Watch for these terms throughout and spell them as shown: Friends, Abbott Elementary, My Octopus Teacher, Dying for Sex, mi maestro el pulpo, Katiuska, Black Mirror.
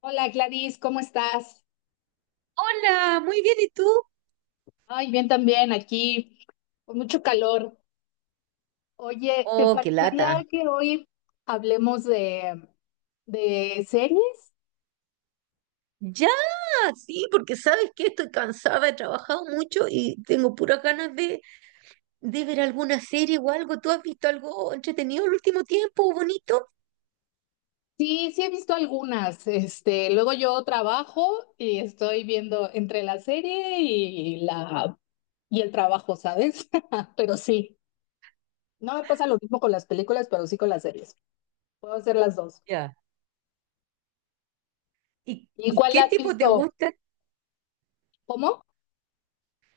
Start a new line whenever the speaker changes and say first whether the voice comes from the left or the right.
left: Hola Gladys, ¿cómo estás?
right: Hola, muy bien, ¿y tú?
left: Ay, bien también aquí, con mucho calor. Oye, ¿te
right: Oh, qué
left: parecería
right: lata.
left: que hoy hablemos de series?
right: Ya, sí, porque sabes que estoy cansada, he trabajado mucho y tengo puras ganas de ver alguna serie o algo. ¿Tú has visto algo entretenido el último tiempo, bonito?
left: Sí, sí he visto algunas. Este, luego yo trabajo y estoy viendo entre la serie y la y el trabajo, ¿sabes? Pero sí, no me pasa lo mismo con las películas, pero sí con las series. Puedo hacer las dos.
right: Ya. ¿Y,
left: ¿Y
right: y
left: cuál
right: qué
left: has
right: tipo te
left: visto?
right: gustan?
left: ¿Cómo?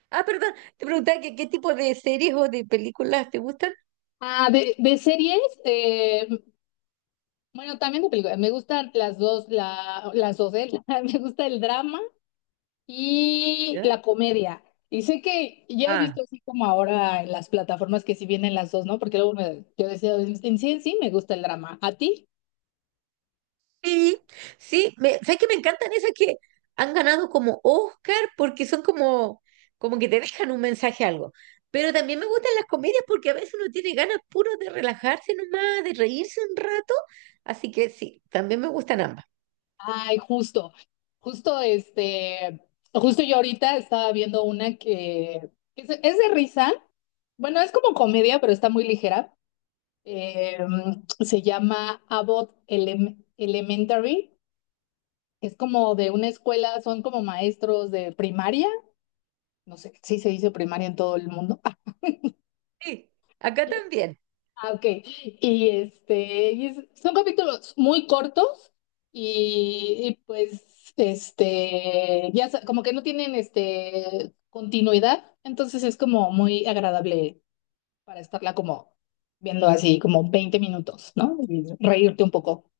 right: Ah, perdón, te preguntaba que qué tipo de series o de películas te gustan.
left: Ah, de series, eh, bueno, también de películas. Me gustan las dos, las dos, ¿eh? Me gusta el drama y la comedia. Y sé que ya he visto
right: ¿Ya?
left: así como ahora en las plataformas que sí vienen las dos, ¿no? Porque luego yo decía, en sí me gusta el drama. ¿A ti?
right: Sí, sí, me, ¿sabes que me encantan esas que han ganado como Oscar porque son como, como que te dejan un mensaje algo? Pero también me gustan las comedias porque a veces uno tiene ganas puro de relajarse nomás, de reírse un rato. Así que sí, también me gustan ambas.
left: Ay, justo este, justo yo ahorita estaba viendo una que es de risa. Bueno, es como comedia, pero está muy ligera. Eh, Se llama Elementary. Es como de una escuela, son como maestros de primaria, no sé si se dice primaria en todo el mundo.
right: Sí, acá también.
left: Ah, ok. Son capítulos muy cortos como que no tienen este continuidad, entonces es como muy agradable para estarla como viendo así como 20 minutos, ¿no? Y reírte un poco.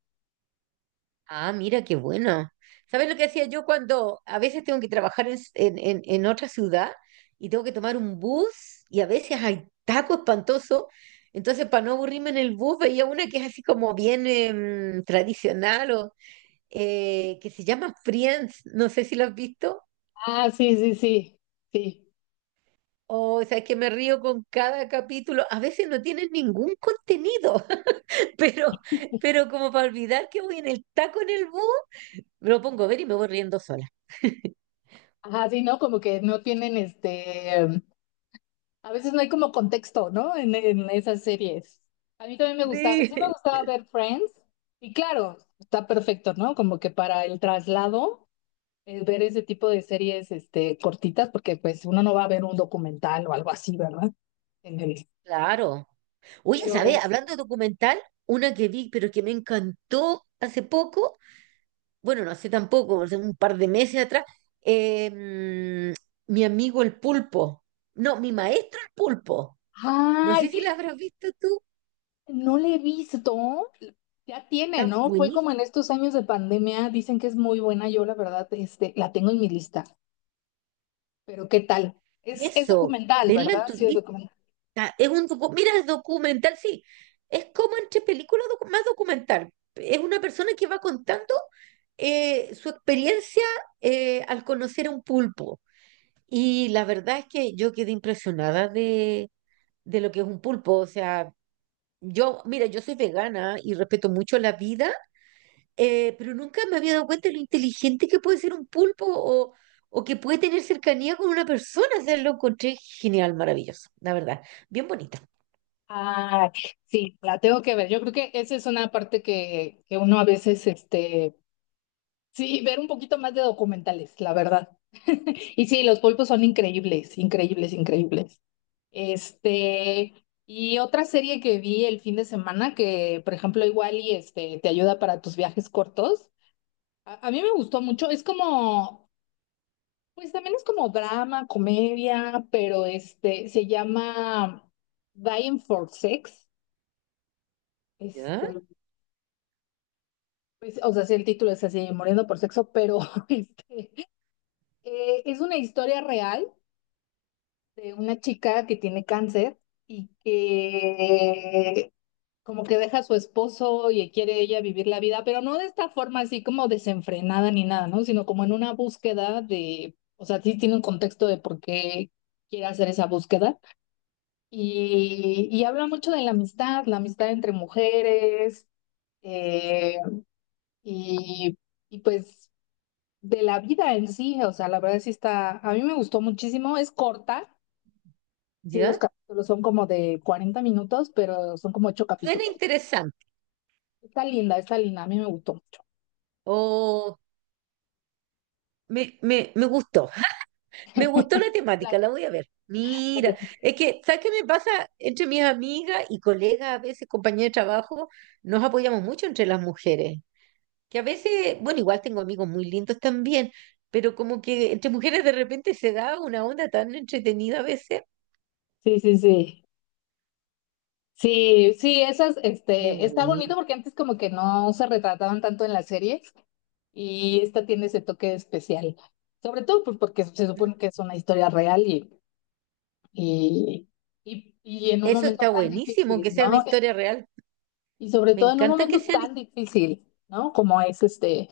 right: Ah, mira, qué bueno. ¿Sabes lo que hacía yo cuando a veces tengo que trabajar en otra ciudad y tengo que tomar un bus y a veces hay taco espantoso? Entonces, para no aburrirme en el bus, veía una que es así como bien tradicional o que se llama Friends. No sé si lo has visto.
left: Ah, sí, sí, sí, sí.
right: Oh, O, sabes que me río con cada capítulo. A veces no tienen ningún contenido, pero, pero como para olvidar que voy en el taco en el bus, me lo pongo a ver y me voy riendo sola.
left: Ajá, sí, ¿no? Como que no tienen este, A veces no hay como contexto, ¿no? En esas series. A mí también me gustaba, sí me
right: Sí.
left: gustaba ver Friends y claro, está perfecto, ¿no? Como que para el traslado, ver ese tipo de series, este, cortitas, porque pues uno no va a ver un documental o algo así, ¿verdad? En el-
right: Claro. Oye,
left: pero
right: ¿sabes?
left: es,
right: Hablando de documental, una que vi, pero que me encantó hace poco, bueno, no hace tampoco, hace un par de meses atrás, mi amigo el pulpo. No, mi maestro el pulpo. No
left: Ay,
right: sé si la habrás visto tú.
left: no le he visto. Ya tiene,
right: Está
left: ¿no? Fue
right: buenísimo.
left: como en estos años de pandemia, dicen que es muy buena, yo la verdad, este, la tengo en mi lista, pero ¿qué tal? Es
right: Eso,
left: documental,
right: tenla en
left: ¿verdad?
right: tu
left: Sí, es
right: lista.
left: documental.
right: Mira, es documental, sí. Es como entre películas más documental. Es una persona que va contando su experiencia al conocer a un pulpo. Y la verdad es que yo quedé impresionada de lo que es un pulpo. O sea, yo, mira, yo soy vegana y respeto mucho la vida, pero nunca me había dado cuenta de lo inteligente que puede ser un pulpo o que puede tener cercanía con una persona. O sea, lo encontré genial, maravilloso, la verdad. Bien bonito.
left: Ah, sí, la tengo que ver. Yo creo que esa es una parte que uno a veces, este, sí, ver un poquito más de documentales, la verdad. Y sí, los pulpos son increíbles, increíbles, increíbles. Este, y otra serie que vi el fin de semana que, por ejemplo, igual y este, te ayuda para tus viajes cortos. A mí me gustó mucho. Pues también es como drama, comedia, pero este, se llama Dying for Sex. Este,
right: ¿Ya?
left: pues, o sea, sí, el título es así, Muriendo por Sexo, pero este, es una historia real de una chica que tiene cáncer y que como que deja a su esposo y quiere ella vivir la vida, pero no de esta forma así como desenfrenada ni nada, ¿no? Sino como en una búsqueda de, o sea, sí tiene un contexto de por qué quiere hacer esa búsqueda. Y habla mucho de la amistad entre mujeres, eh, y, y pues de la vida en sí, o sea, la verdad sí está, a mí me gustó muchísimo, es corta, sí, los
right: ¿Ya?
left: capítulos son como de 40 minutos, pero son como ocho
right: Suena
left: capítulos.
right: interesante.
left: Está linda, a mí me gustó mucho.
right: O me gustó. Me gustó la temática, la
left: La-
right: voy a ver. Mira,
left: la-
right: es que, ¿sabes qué me pasa? Entre mis amigas y colegas, a veces compañeras de trabajo, nos apoyamos mucho entre las mujeres, que a veces, bueno, igual tengo amigos muy lindos también, pero como que entre mujeres de repente se da una onda tan entretenida a veces.
left: Sí, sí, sí. Sí, sí, esas,
right: Qué
left: este, está bonito
right: bueno.
left: porque antes como que no se retrataban tanto en las series y esta tiene ese toque especial. Sobre todo pues porque se supone que es una historia real y, y en un
right: Eso
left: momento
right: está
left: tan
right: buenísimo, que
left: difícil,
right: sea una
left: ¿no?
right: historia real.
left: Y sobre
right: Me
left: todo en un
right: encanta que
left: momento
right: sean... his-
left: tan difícil, ¿no? Como es este,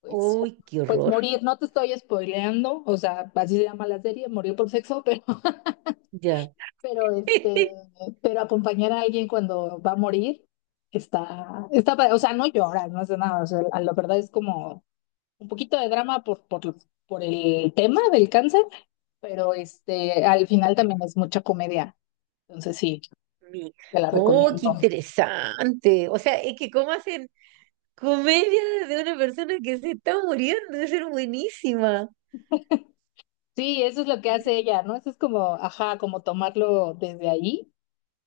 left: pues,
right: ¡Uy, qué
left: pues
right: horror!
left: morir. No te estoy spoileando, o sea, así se llama la serie, morir por sexo, pero,
right: Ya.
left: pero este, pero acompañar a alguien cuando va a morir está, o sea, no lloras, no hace nada. O sea, la verdad es como un poquito de drama por el tema del cáncer, pero este, al final también es mucha comedia. Entonces sí,
right: Mi-
left: te la
right: Oh, qué
left: recomiendo.
right: interesante. O sea, es que cómo hacen, comedia de una persona que se está muriendo, debe ser buenísima.
left: Sí, eso es lo que hace ella, ¿no? Eso es como, ajá, como tomarlo desde ahí.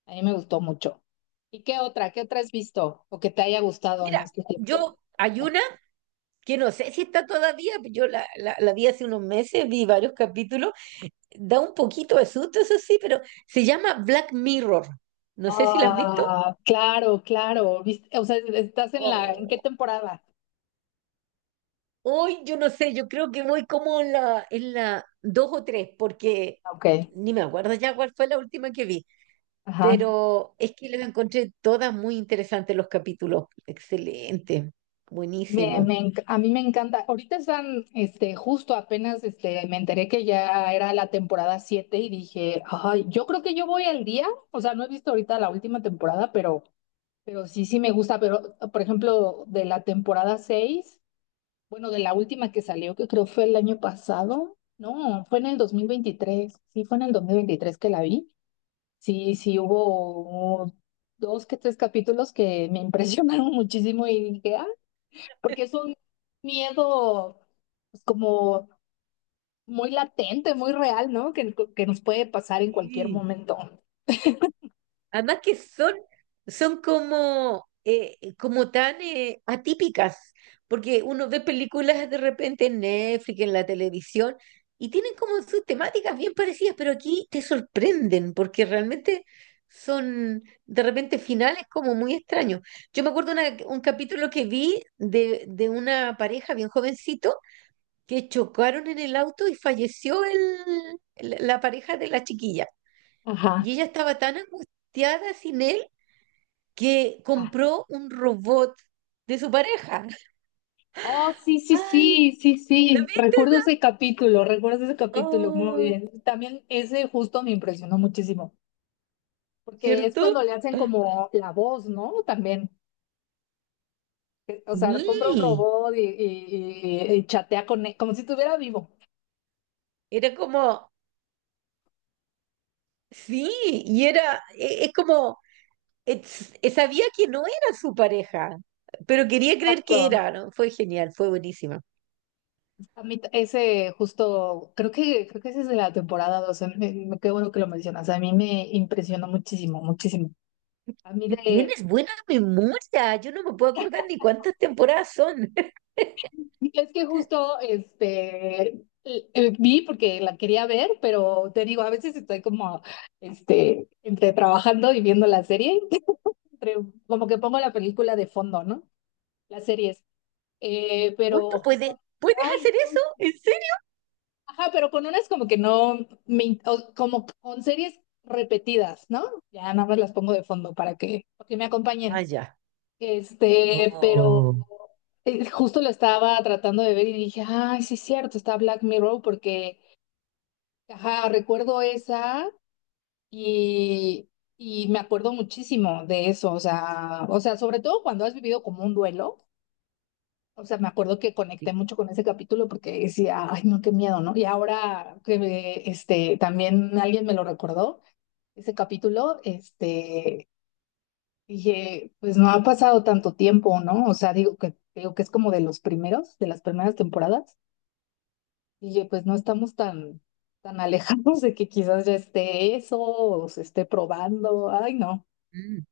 left: A mí me gustó mucho. ¿Y qué otra? ¿Qué otra has visto o que te haya gustado en
right: Mira,
left: este tiempo?
right: yo hay una que no sé si está todavía, yo la vi hace unos meses, vi varios capítulos, da un poquito de susto, eso sí, pero se llama Black Mirror. No sé si la has visto.
left: Ah, claro, claro. O sea, estás en la, ¿en qué
right: Oh,
left: temporada?
right: hoy yo no sé, yo creo que voy como en la dos o tres, porque
left: Ah, ok,
right: ni me acuerdo ya cuál fue la última que vi.
left: ajá.
right: Pero es que los encontré todas muy interesantes los capítulos. Excelente, buenísimo.
left: A mí me encanta. Ahorita están, este, justo apenas, este, me enteré que ya era la temporada 7 y dije, ay, yo creo que yo voy al día. O sea, no he visto ahorita la última temporada, pero sí, sí me gusta, pero por ejemplo, de la temporada 6 bueno, de la última que salió, que creo fue el año pasado, no, fue en el 2023 sí, fue en el 2023 que la vi, sí, sí, hubo dos que tres capítulos que me impresionaron muchísimo y dije, ah, porque es un miedo pues, como muy latente, muy real, ¿no? Que nos puede pasar en cualquier
right: Sí.
left: momento.
right: Además que son, son como, como tan atípicas, porque uno ve películas de repente en Netflix, en la televisión, y tienen como sus temáticas bien parecidas, pero aquí te sorprenden, porque realmente son de repente finales como muy extraños. Yo me acuerdo un capítulo que vi de una pareja bien jovencito que chocaron en el auto y falleció la pareja de la chiquilla.
left: Ajá.
right: Y ella estaba tan angustiada sin él que compró un robot de su pareja.
left: Oh, sí, sí,
right: Ay,
left: sí, sí,
right: ¿lo
left: sí.
right: viste?
left: Recuerdo ese capítulo, muy
right: Oh,
left: bien. También ese justo me impresionó muchísimo, porque es cuando
right: ¿cierto?
left: le hacen como la voz, ¿no? También, o sea, compra un
right: Sí,
left: robot y chatea con él, como si estuviera vivo.
right: era como, sí, y era, es como, sabía que no era su pareja, pero quería creer que
left: Exacto.
right: era, ¿no? Fue genial, fue buenísima.
left: Ese justo, creo que ese es de la temporada dos qué bueno que lo mencionas, a mí me impresionó muchísimo, muchísimo. A mí de,
right: Tienes buena memoria, yo no me puedo acordar ni cuántas temporadas son.
left: Y es que justo este vi porque la quería ver, pero te digo, a veces estoy como este entre trabajando y viendo la serie, entre- como que pongo la película de fondo, ¿no? Las series. Eh,
right: Uy, ¿tú
left: pero justo,
right: puedes, puedes
left: ay,
right: hacer eso?
left: entonces,
right: ¿En serio?
left: ajá, pero con unas como que no me in- o como con series repetidas, ¿no? Ya nada más las pongo de fondo para que me
right: Ah,
left: acompañen.
right: ya.
left: Este, pero
right: Oh,
left: Justo lo estaba tratando de ver y dije, ay, sí es cierto, está Black Mirror porque, ajá, recuerdo esa y, y me acuerdo muchísimo de eso, o sea, sobre todo cuando has vivido como un duelo, o sea, me acuerdo que conecté
right: sí.
left: mucho con ese capítulo porque decía, ay, no, qué miedo, ¿no? Y ahora que este, también alguien me lo recordó, ese capítulo, este... Dije, pues no ha pasado tanto tiempo, ¿no? O sea, digo que es como de los primeros, de las primeras temporadas. Y dije, pues no estamos tan alejados de que quizás ya esté eso o se esté probando. Ay, no,
right: Mm.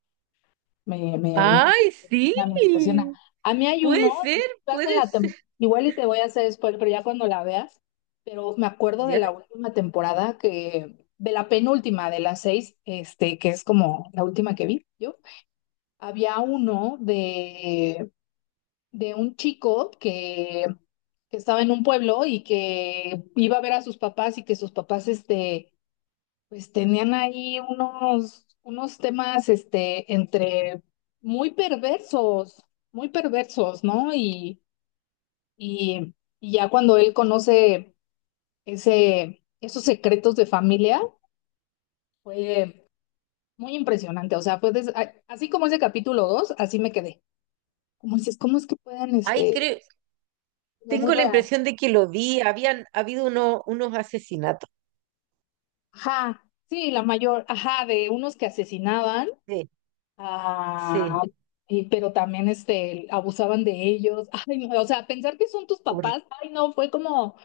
left: me
right: ¡Ay, sí!
left: impresiona, me impresiona. A mí hay uno,
right: Puede ser,
left: estás en
right: puede
left: la
right: ser.
left: tem- igual y te voy a hacer spoiler, pero ya cuando la veas, pero me acuerdo de
right: ¿Ya?
left: la última temporada que, de la penúltima de las seis, este, que es como la última que vi yo. Había uno de un chico que estaba en un pueblo y que iba a ver a sus papás y que sus papás, este, pues tenían ahí unos temas, este, entre muy perversos, muy perversos, ¿no? Y, y ya cuando él conoce esos secretos de familia, fue muy impresionante. O sea, así como ese capítulo 2 así me quedé. Como dices, ¿cómo es que pueden,
right: Ay,
left: este,
right: creo,
left: como muy
right: tengo la
left: real?
right: impresión de que lo vi. Habían habido unos asesinatos.
left: Ajá, sí, la mayor, ajá, de unos que asesinaban,
right: Sí, sí.
left: ah, y, pero también este, abusaban de ellos. Ay, no, o sea, pensar que son tus
right: Hor-
left: papás, ay, no, fue como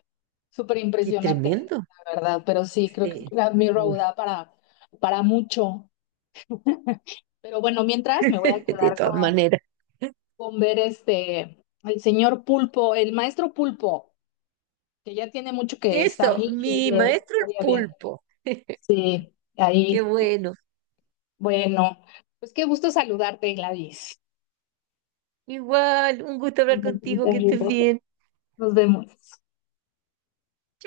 left: súper
right: qué
left: impresionante,
right: tremendo.
left: la verdad, pero sí, creo que
right: Sí.
left: es mi road
right: Hor-
left: da para mucho. Pero bueno, mientras me voy a
right: de
left: quedar
right: todas maneras.
left: con ver este, el señor Pulpo, el maestro Pulpo, que ya tiene mucho que está
right: Eso,
left: ahí y
right: mi
left: le
right: maestro el
left: estaría bien.
right: pulpo.
left: Sí,
right: Qué
left: ahí.
right: bueno.
left: Bueno, pues qué gusto saludarte, Gladys.
right: Igual, un gusto hablar contigo, que estés bien.
left: Nos vemos.